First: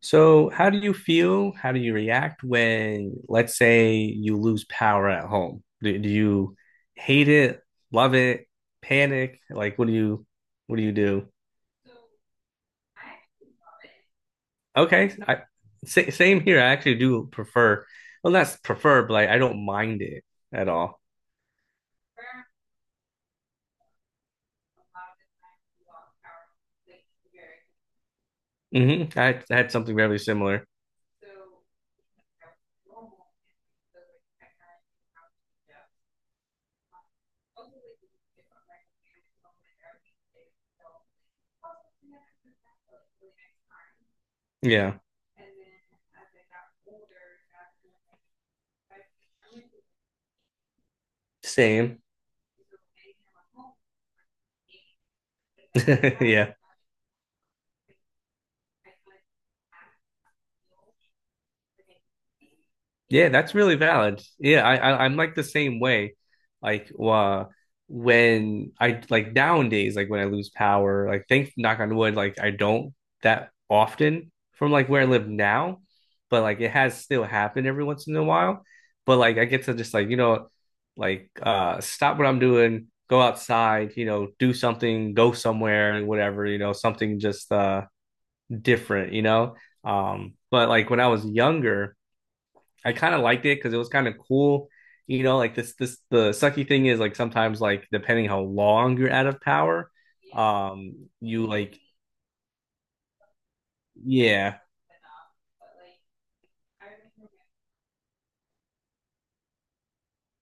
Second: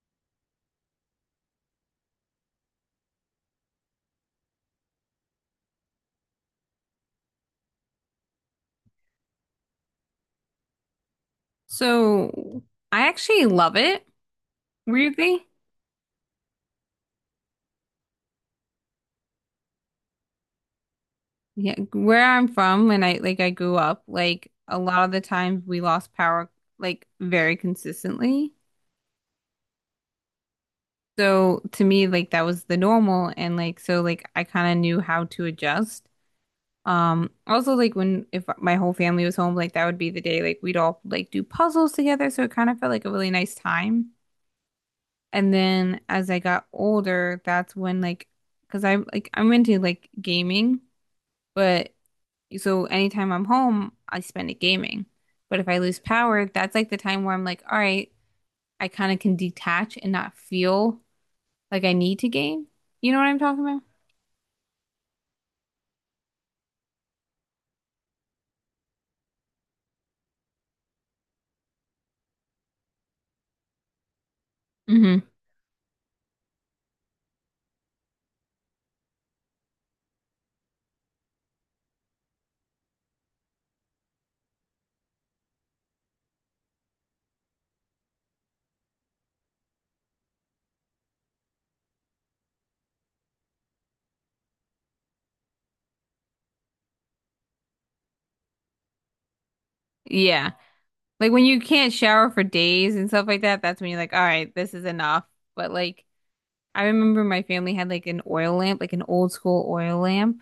So, how do you feel? How do you react when let's say, you lose power at home? Do you hate it, love it, panic? Like, what do you do? So I actually love it, Okay, I weirdly. Same here. I actually do prefer, well, not prefer, but like, I don't mind it at all. Yeah, where I'm from when I grew up, like a lot of the times we lost power like very consistently. I had something very similar. So to me, like that was the normal and like so like I kind of knew how to adjust. Also, like when if my whole family was home, like that would be the day like we'd all like do puzzles together, so it kind of felt like a really nice time. Yeah, And then as I got older, that's when like because I'm into like gaming, but same. so anytime I'm home, I spend it gaming. But if I lose power, Yeah. that's like the time where I'm like, all right, I kind of can detach and not feel like I need to game. You know what Yeah, I'm that's talking really about? valid. Yeah, I'm like the same way. Like uh, when I like nowadays, like when I lose power, like thank knock on wood, like I don't that often from like where I Hmm. live now, but like it has still happened every once in a while. But like I get to just like, you know, like stop what I'm doing, go outside, you know, do something, go somewhere, whatever, you know, something just different, But like when I was younger I kind of liked it because it was kind of cool. You know, like this the sucky thing is like sometimes like depending how long you're out of power, Yeah. Like when you you like can't shower for days and stuff like that, that's when you're like, all right, yeah, this is enough. But like, I remember my family had like an oil lamp, like an old school oil lamp,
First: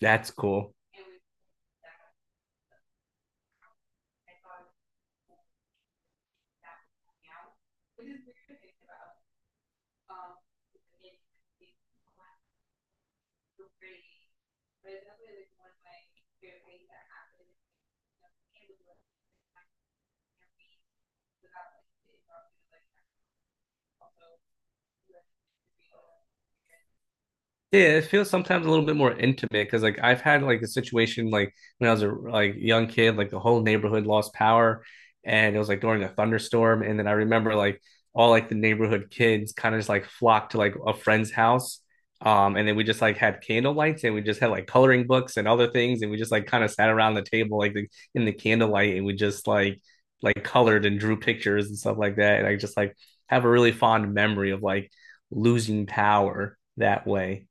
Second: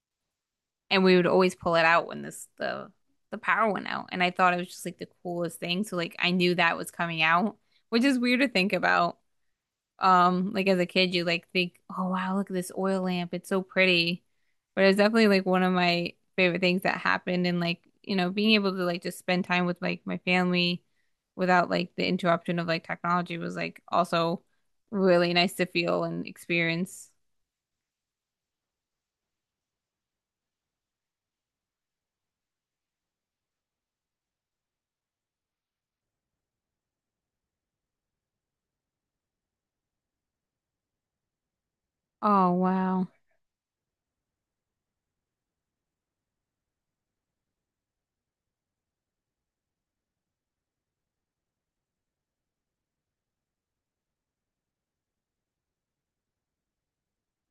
that's cool. and we would always pull it out when this the power went out. And I thought it was just like the coolest thing. So like I knew that was coming out, which is weird to think about. Like as a kid, you like think, oh wow, look at this oil lamp. It's so pretty. But it was definitely like one of my favorite things that happened and like, you know, being able to like just spend time with like my family without like the interruption of like technology was like also really nice to feel and experience. Yeah, it feels sometimes a little bit more intimate because like I've had like a situation like when I was a like young kid, like the whole neighborhood lost power and it was like during a thunderstorm. And then I remember like all like the neighborhood kids kind of just like flocked to like a friend's house. Oh And then we just wow. like had candle lights and we just had like coloring books and other things and we just like kind of sat around the table in the candlelight and we just like colored and drew pictures and stuff like that. And I just like have a really fond memory of like losing power that way.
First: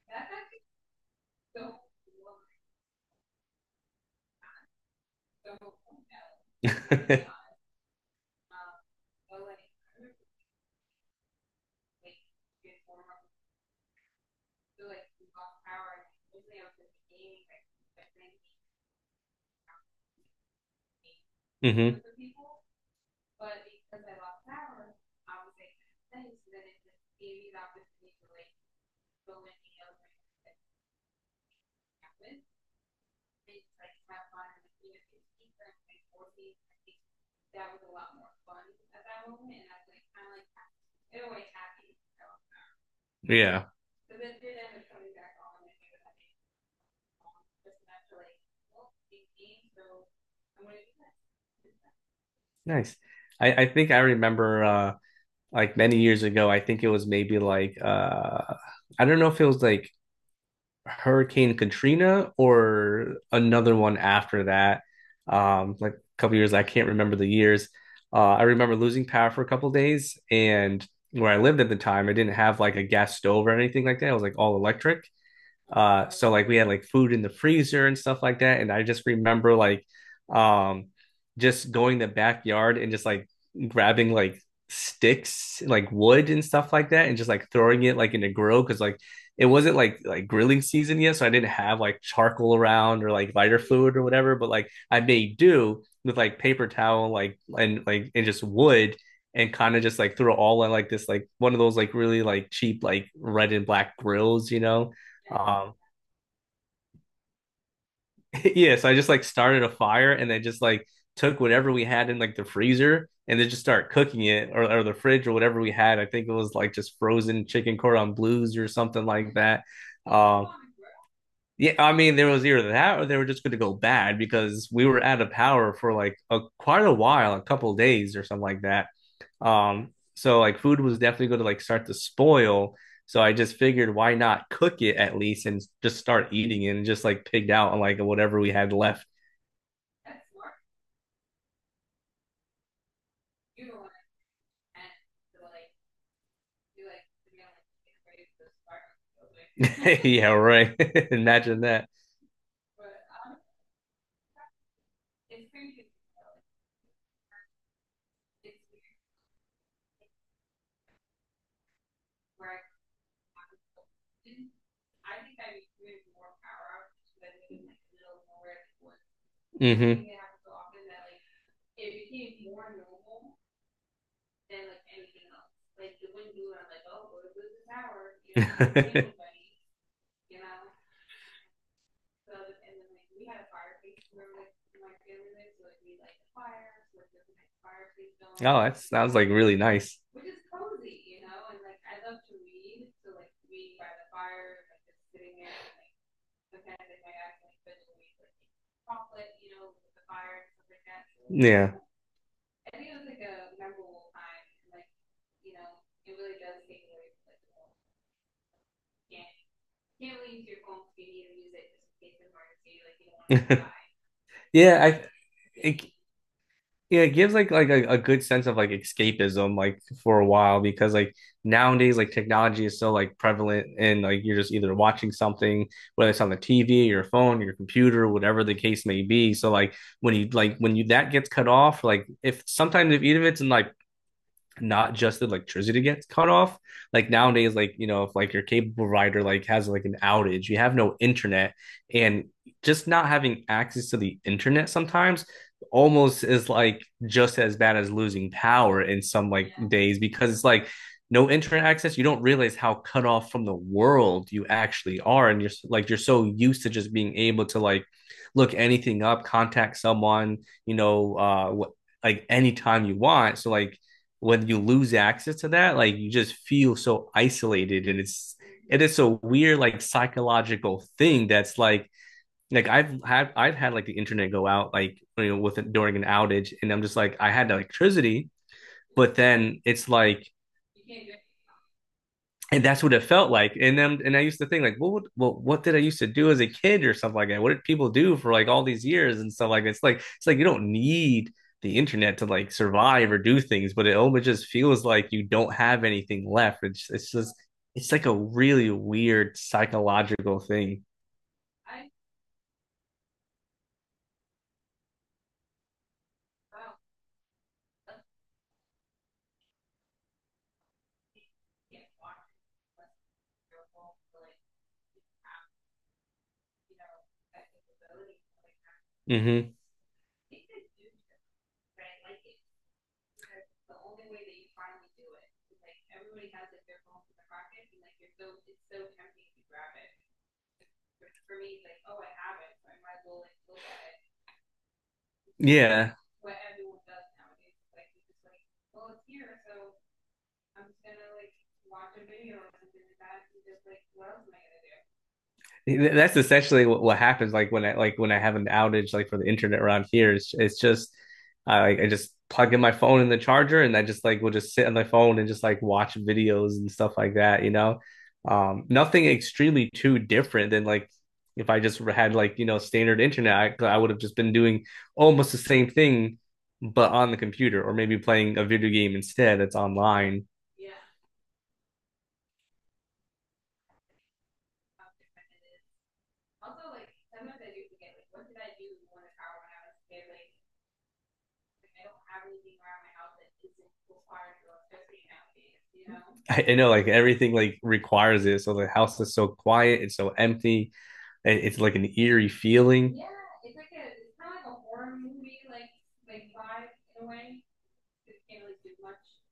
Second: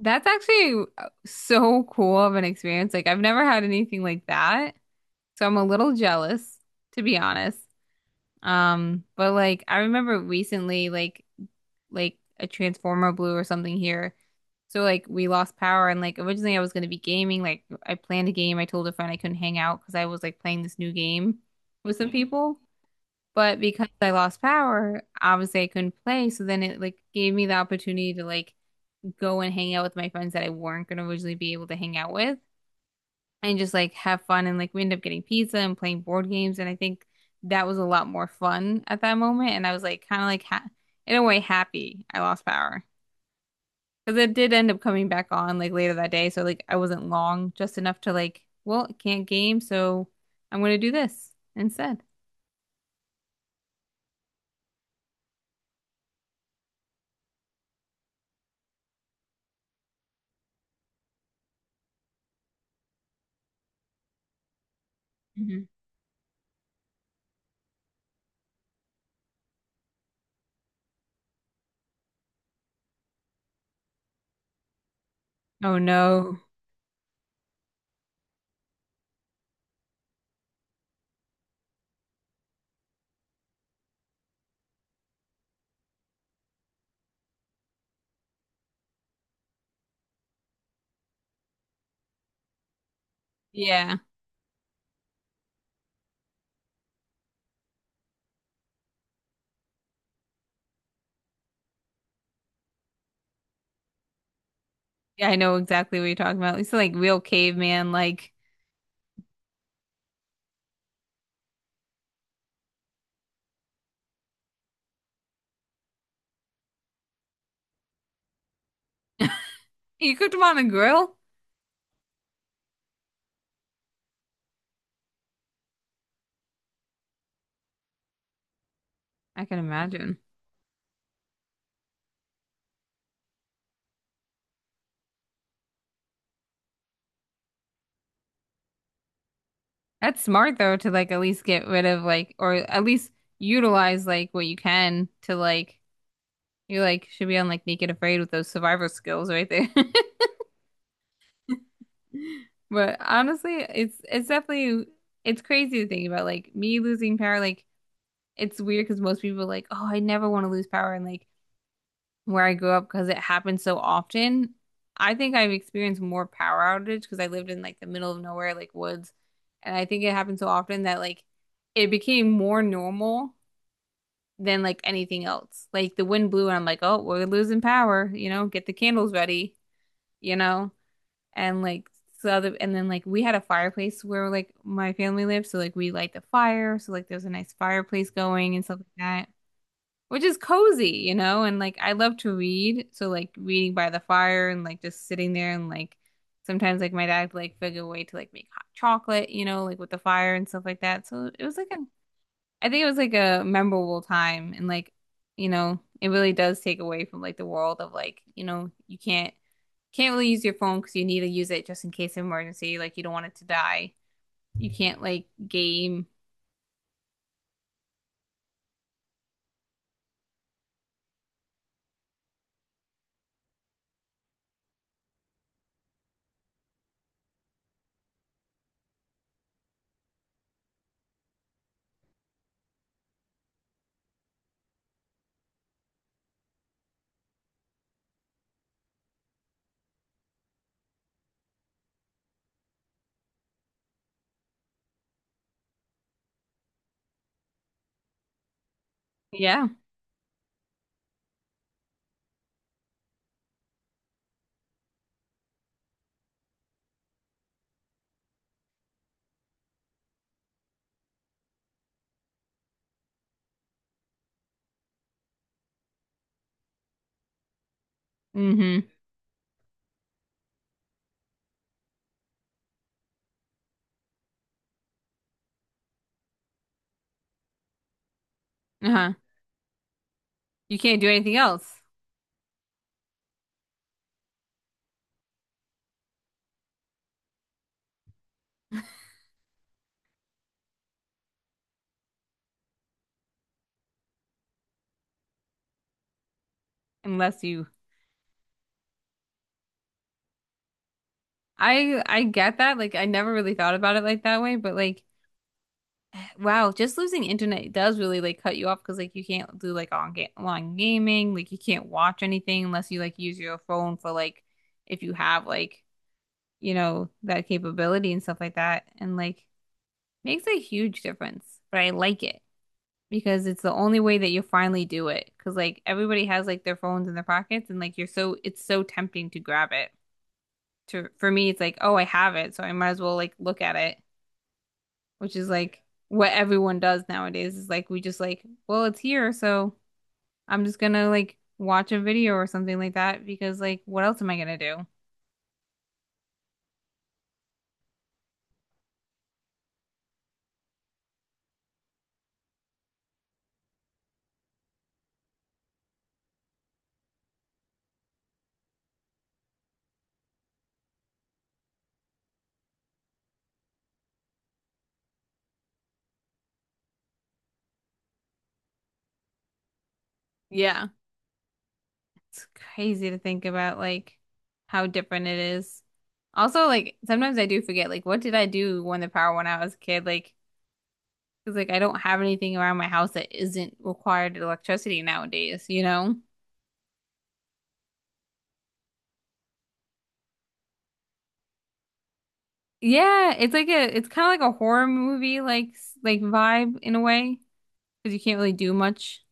That's actually so cool of an experience. Like I've never had anything like that. So I'm a little jealous, to be honest. But like I remember recently, like a transformer blue or something here. So like we lost power and like originally I was going to be gaming. Like I planned a game. I told a friend I couldn't hang out because I was like playing this new game with Mm-hmm. some people. But because I lost power, obviously I couldn't play. So then it like gave me the opportunity to like go and hang out with my friends that I weren't going to originally be able to hang out with and just like have fun. And like we ended up getting pizza and playing board games. And I think that was a lot more fun at that moment. And I was like kind of like ha in a way happy I lost power. Yeah. Because it did end up coming back on like later that day. So like I wasn't long, just enough to like, well, I can't game, so I'm gonna do this instead. Nice. I think I remember like many years ago, I think it was maybe like I don't know if it was like Hurricane Katrina or another one after that. Hmm. Um, like a couple years, I can't remember the years. Uh, I remember losing power for a couple days, and where I lived at the time, I didn't have like a gas stove or anything like that. It was like all electric. Oh So no. like we had like food in the freezer and stuff like that. And I just remember like um just going to the backyard and just like grabbing like sticks, like wood and stuff like that, and just like throwing it like in a grill because like it wasn't like grilling season yet, so I didn't have like charcoal around or like lighter fluid Yeah. or whatever. But like I made do with like paper towel, and just wood, and kind of just like threw it all in like this like one of those like really like cheap like red and black grills, you know. Yeah, I know Um, exactly what you're talking about. It's like real caveman, like, yeah, so I just like started a fire and then just like took whatever we had in like the freezer and then just start cooking it or the fridge or whatever we had. I think it was like just frozen chicken cordon blues or something like that. you cooked them Um, on the grill? yeah, I mean there was either that or they were just going to go bad because we were out of power for like a quite a while, a couple days or something like that. I can imagine. So like food was definitely going to like start to spoil. So I just figured why not cook it at least and just start eating it and just like pigged out on like whatever we had left. That's smart though to like at least get rid of like or at least utilize like what you can to like, you like should be on like Naked Afraid with those survivor skills right there. Yeah, right. Imagine that. But honestly, it's definitely it's crazy to think about like me losing power. Like it's weird because most people are like, oh, I never want to lose power, and like where I grew up because it happens so often. I think I've experienced more power outage because I lived in like the middle of nowhere, like woods, and I think Mm-hmm. it happened so often that like it became more normal than like anything else. Like the wind blew, and I'm like, oh, we're losing power. You know, get the candles ready. You know, and like so other and then like we had a fireplace where like my family lived, so like we light the fire, so like there's a nice fireplace going Oh, and that stuff like sounds like that, really nice. which is cozy, you know. And like I love to read, so like reading by the fire and like just sitting there and like sometimes like my dad like figure a way to like make hot chocolate, you know, like with the fire and stuff like that. So it was like Yeah. a, I think it was like a memorable time and like you know it really does take away from like the world of like you know you can't really use your phone because you need to use it just in case of emergency. Like you don't want it to die. You Yeah, can't I like it game. Yeah, it gives like a good sense of like escapism like for a while, because like nowadays like technology is so like prevalent and like you're just either watching something, whether it's on the TV, your phone, your computer, whatever the case may be. So like when you that gets cut off, like if sometimes if even if it's in like not just the electricity gets cut off. Like nowadays, like you know, if like your cable provider like has like an outage, you have no internet, and just not having access to the internet sometimes almost is like just as bad as losing power in some like Yeah. days, because it's like no internet access, you don't realize how cut off from the world you actually are, and you're so used to just being able to like look anything up, contact someone, you know, like anytime you want. So like when you lose access to that, like you just feel so isolated, and Mm-hmm. it is a weird like psychological thing that's like I've had like the internet go out like you know with during an outage, and I'm just like I had electricity Uh-huh. but then it's like You can't do anything else and that's what it felt like. And then, and I used to think like, well, what did I used to do as a kid or something like that? What did people do for like all these years and stuff like that? It's like you don't need the internet to like survive or do things, but it almost just feels like you don't have anything left. It's just unless you. it's like a really weird psychological thing. I get that. Like I never really thought about it like that way, but like wow, just losing internet does really like cut you off because like you can't do like on ga online gaming. Like you can't watch anything unless you like use your phone for like if you have like you know that capability and stuff like that. And like Mm-hmm. makes a huge difference. But I like it, because it's the only way that you'll finally do it. Because like everybody has like their phones in their pockets, and like you're so it's so tempting to grab it. To for me, it's like oh I have it, so I might as well like look at it, which is like Yeah. what everyone does nowadays. Is like we just like well it's here, so I'm just gonna like watch a video or something like that because like what else am I gonna do? That's essentially what happens like when I have an outage like for the internet around here, it's just I like I just plug in my phone in the charger and I just like will just sit on my phone and just like watch videos and stuff like that, you know. Um, nothing extremely too different than like if I just had like you know standard internet, I would have just been doing almost the same thing but on the computer, or maybe playing a video game instead that's online. Yeah, it's crazy to think about like how different it is. Also, like sometimes I do forget like what did I do when the power went out as a kid? Like because like I don't have anything around my house that isn't required electricity nowadays, you know? I know, like everything like requires it, so the house is so quiet, it's so empty. It's like an eerie feeling. Yeah, it's like a it's kind of like a horror movie like s- like vibe in a way because you can't really do much.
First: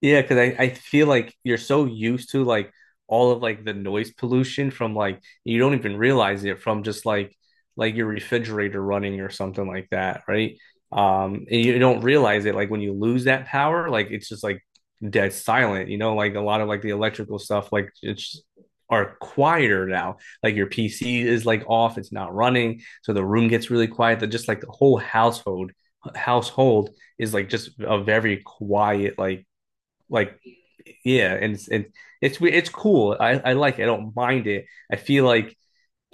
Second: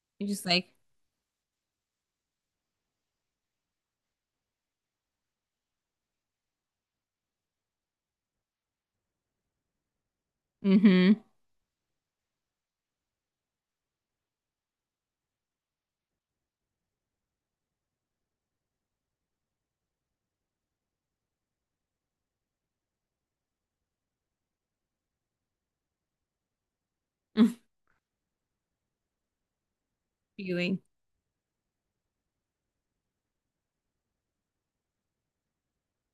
Yeah, You're because just I like, feel like you're so used to like all of like the noise pollution from like you don't even realize it from just like your refrigerator running or something like that, right? mm-hmm, And you don't realize it like when you lose that power, like it's just like dead silent, you know, like a lot of like the electrical stuff, like it's are quieter now. Like your PC is like off, it's not running, so the room gets really quiet. That just like the whole household is like just a very quiet like feeling. yeah, and it's cool, I like it. I don't mind it, I feel like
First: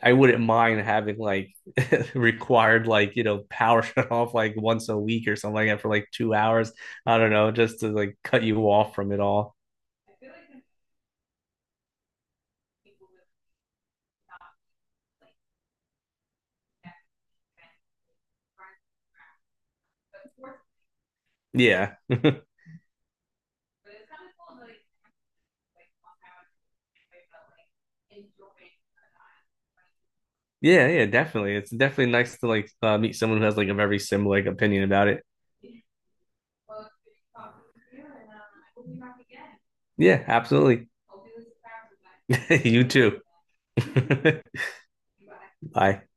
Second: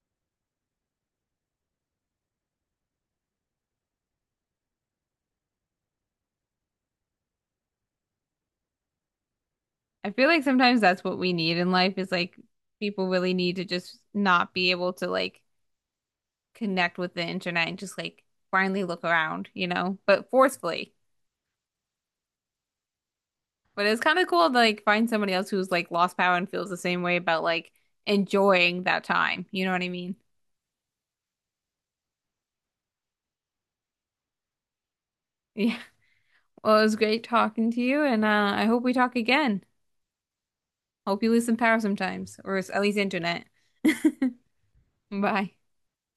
I wouldn't mind having like required like you know power shut off like once a week or something like that for like 2 hours, I don't know, just to like cut you off from it all. I feel like sometimes that's what we need in life is like people really need to just not be able to like connect with the internet and just like blindly look around, you know, but forcefully. yeah But it's kind of cool to like find somebody else who's like lost power and feels the same way about like enjoying that time. You know what I mean? Yeah, definitely. It's definitely nice to like meet someone who has like a very similar like opinion about it. Yeah. Well, it was great talking to you, and I hope we talk again. yeah, absolutely. Hope you lose some power sometimes, or at you least too. internet. Bye. bye.